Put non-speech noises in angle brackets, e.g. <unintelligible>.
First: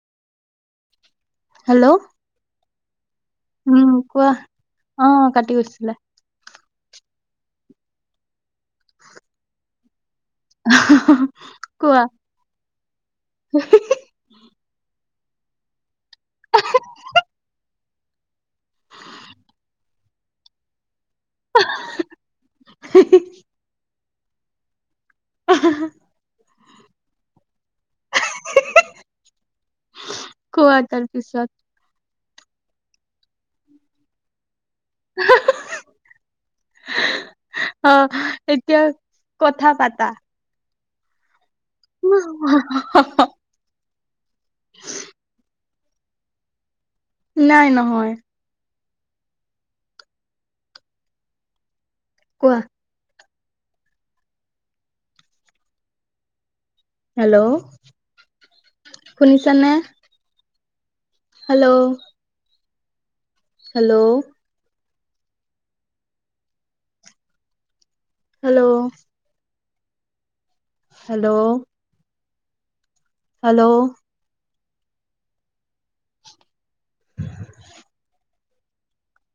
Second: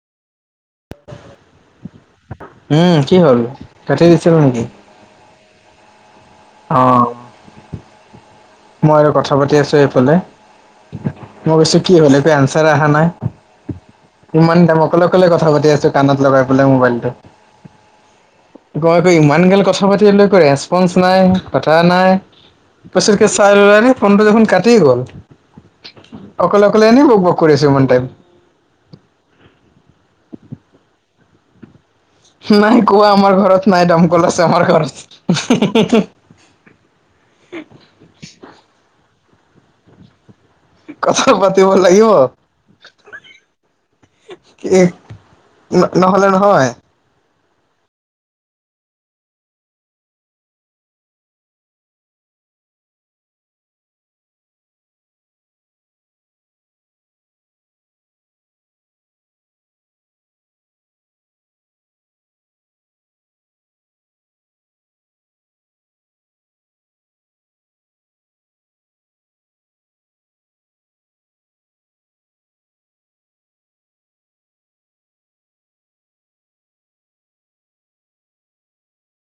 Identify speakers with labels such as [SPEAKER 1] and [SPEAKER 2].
[SPEAKER 1] Hello
[SPEAKER 2] উম কি হ'ল
[SPEAKER 1] উম
[SPEAKER 2] কাটি
[SPEAKER 1] কোৱা
[SPEAKER 2] দিছিলো নেকি?
[SPEAKER 1] অ কাটি গৈছিলে
[SPEAKER 2] অ মই আৰু কথা পাতি আছো এইফালে মই ভাবিছো কি
[SPEAKER 1] কোৱা
[SPEAKER 2] হ'ল একো আনচাৰ অহা নাই ইমান টাইম অকলে অকলে কথা পাতি আছো কানত লগাই পেলাই মোবাইলটো। তই ক ইমান গাল কথা পাতি লৈ একো ৰেচপঞ্চ নাই। নাই কথা নাই বতৰা পাছত ল'ৰাটো ফোনটো দেখোন কাটি গ'ল। অকলে
[SPEAKER 1] অহ
[SPEAKER 2] অকলে এনেই ৱকৱক কৰি আছো ইমান টাইম।
[SPEAKER 1] হি হি। কোৱা তাৰ পিছত।
[SPEAKER 2] নাই কোৱা আমাৰ ঘৰত নাই দমকল আছে আমাৰ ঘৰত।
[SPEAKER 1] অ এতিয়া কথা পাতা
[SPEAKER 2] কথা পাতিম লাগিব, কি ন-ন-নহ'লে নহয়
[SPEAKER 1] নাই নহয়। কোৱা। হেল্ল' শুনিছা নে? Hello hello, hello, hello, hello, উ <unintelligible>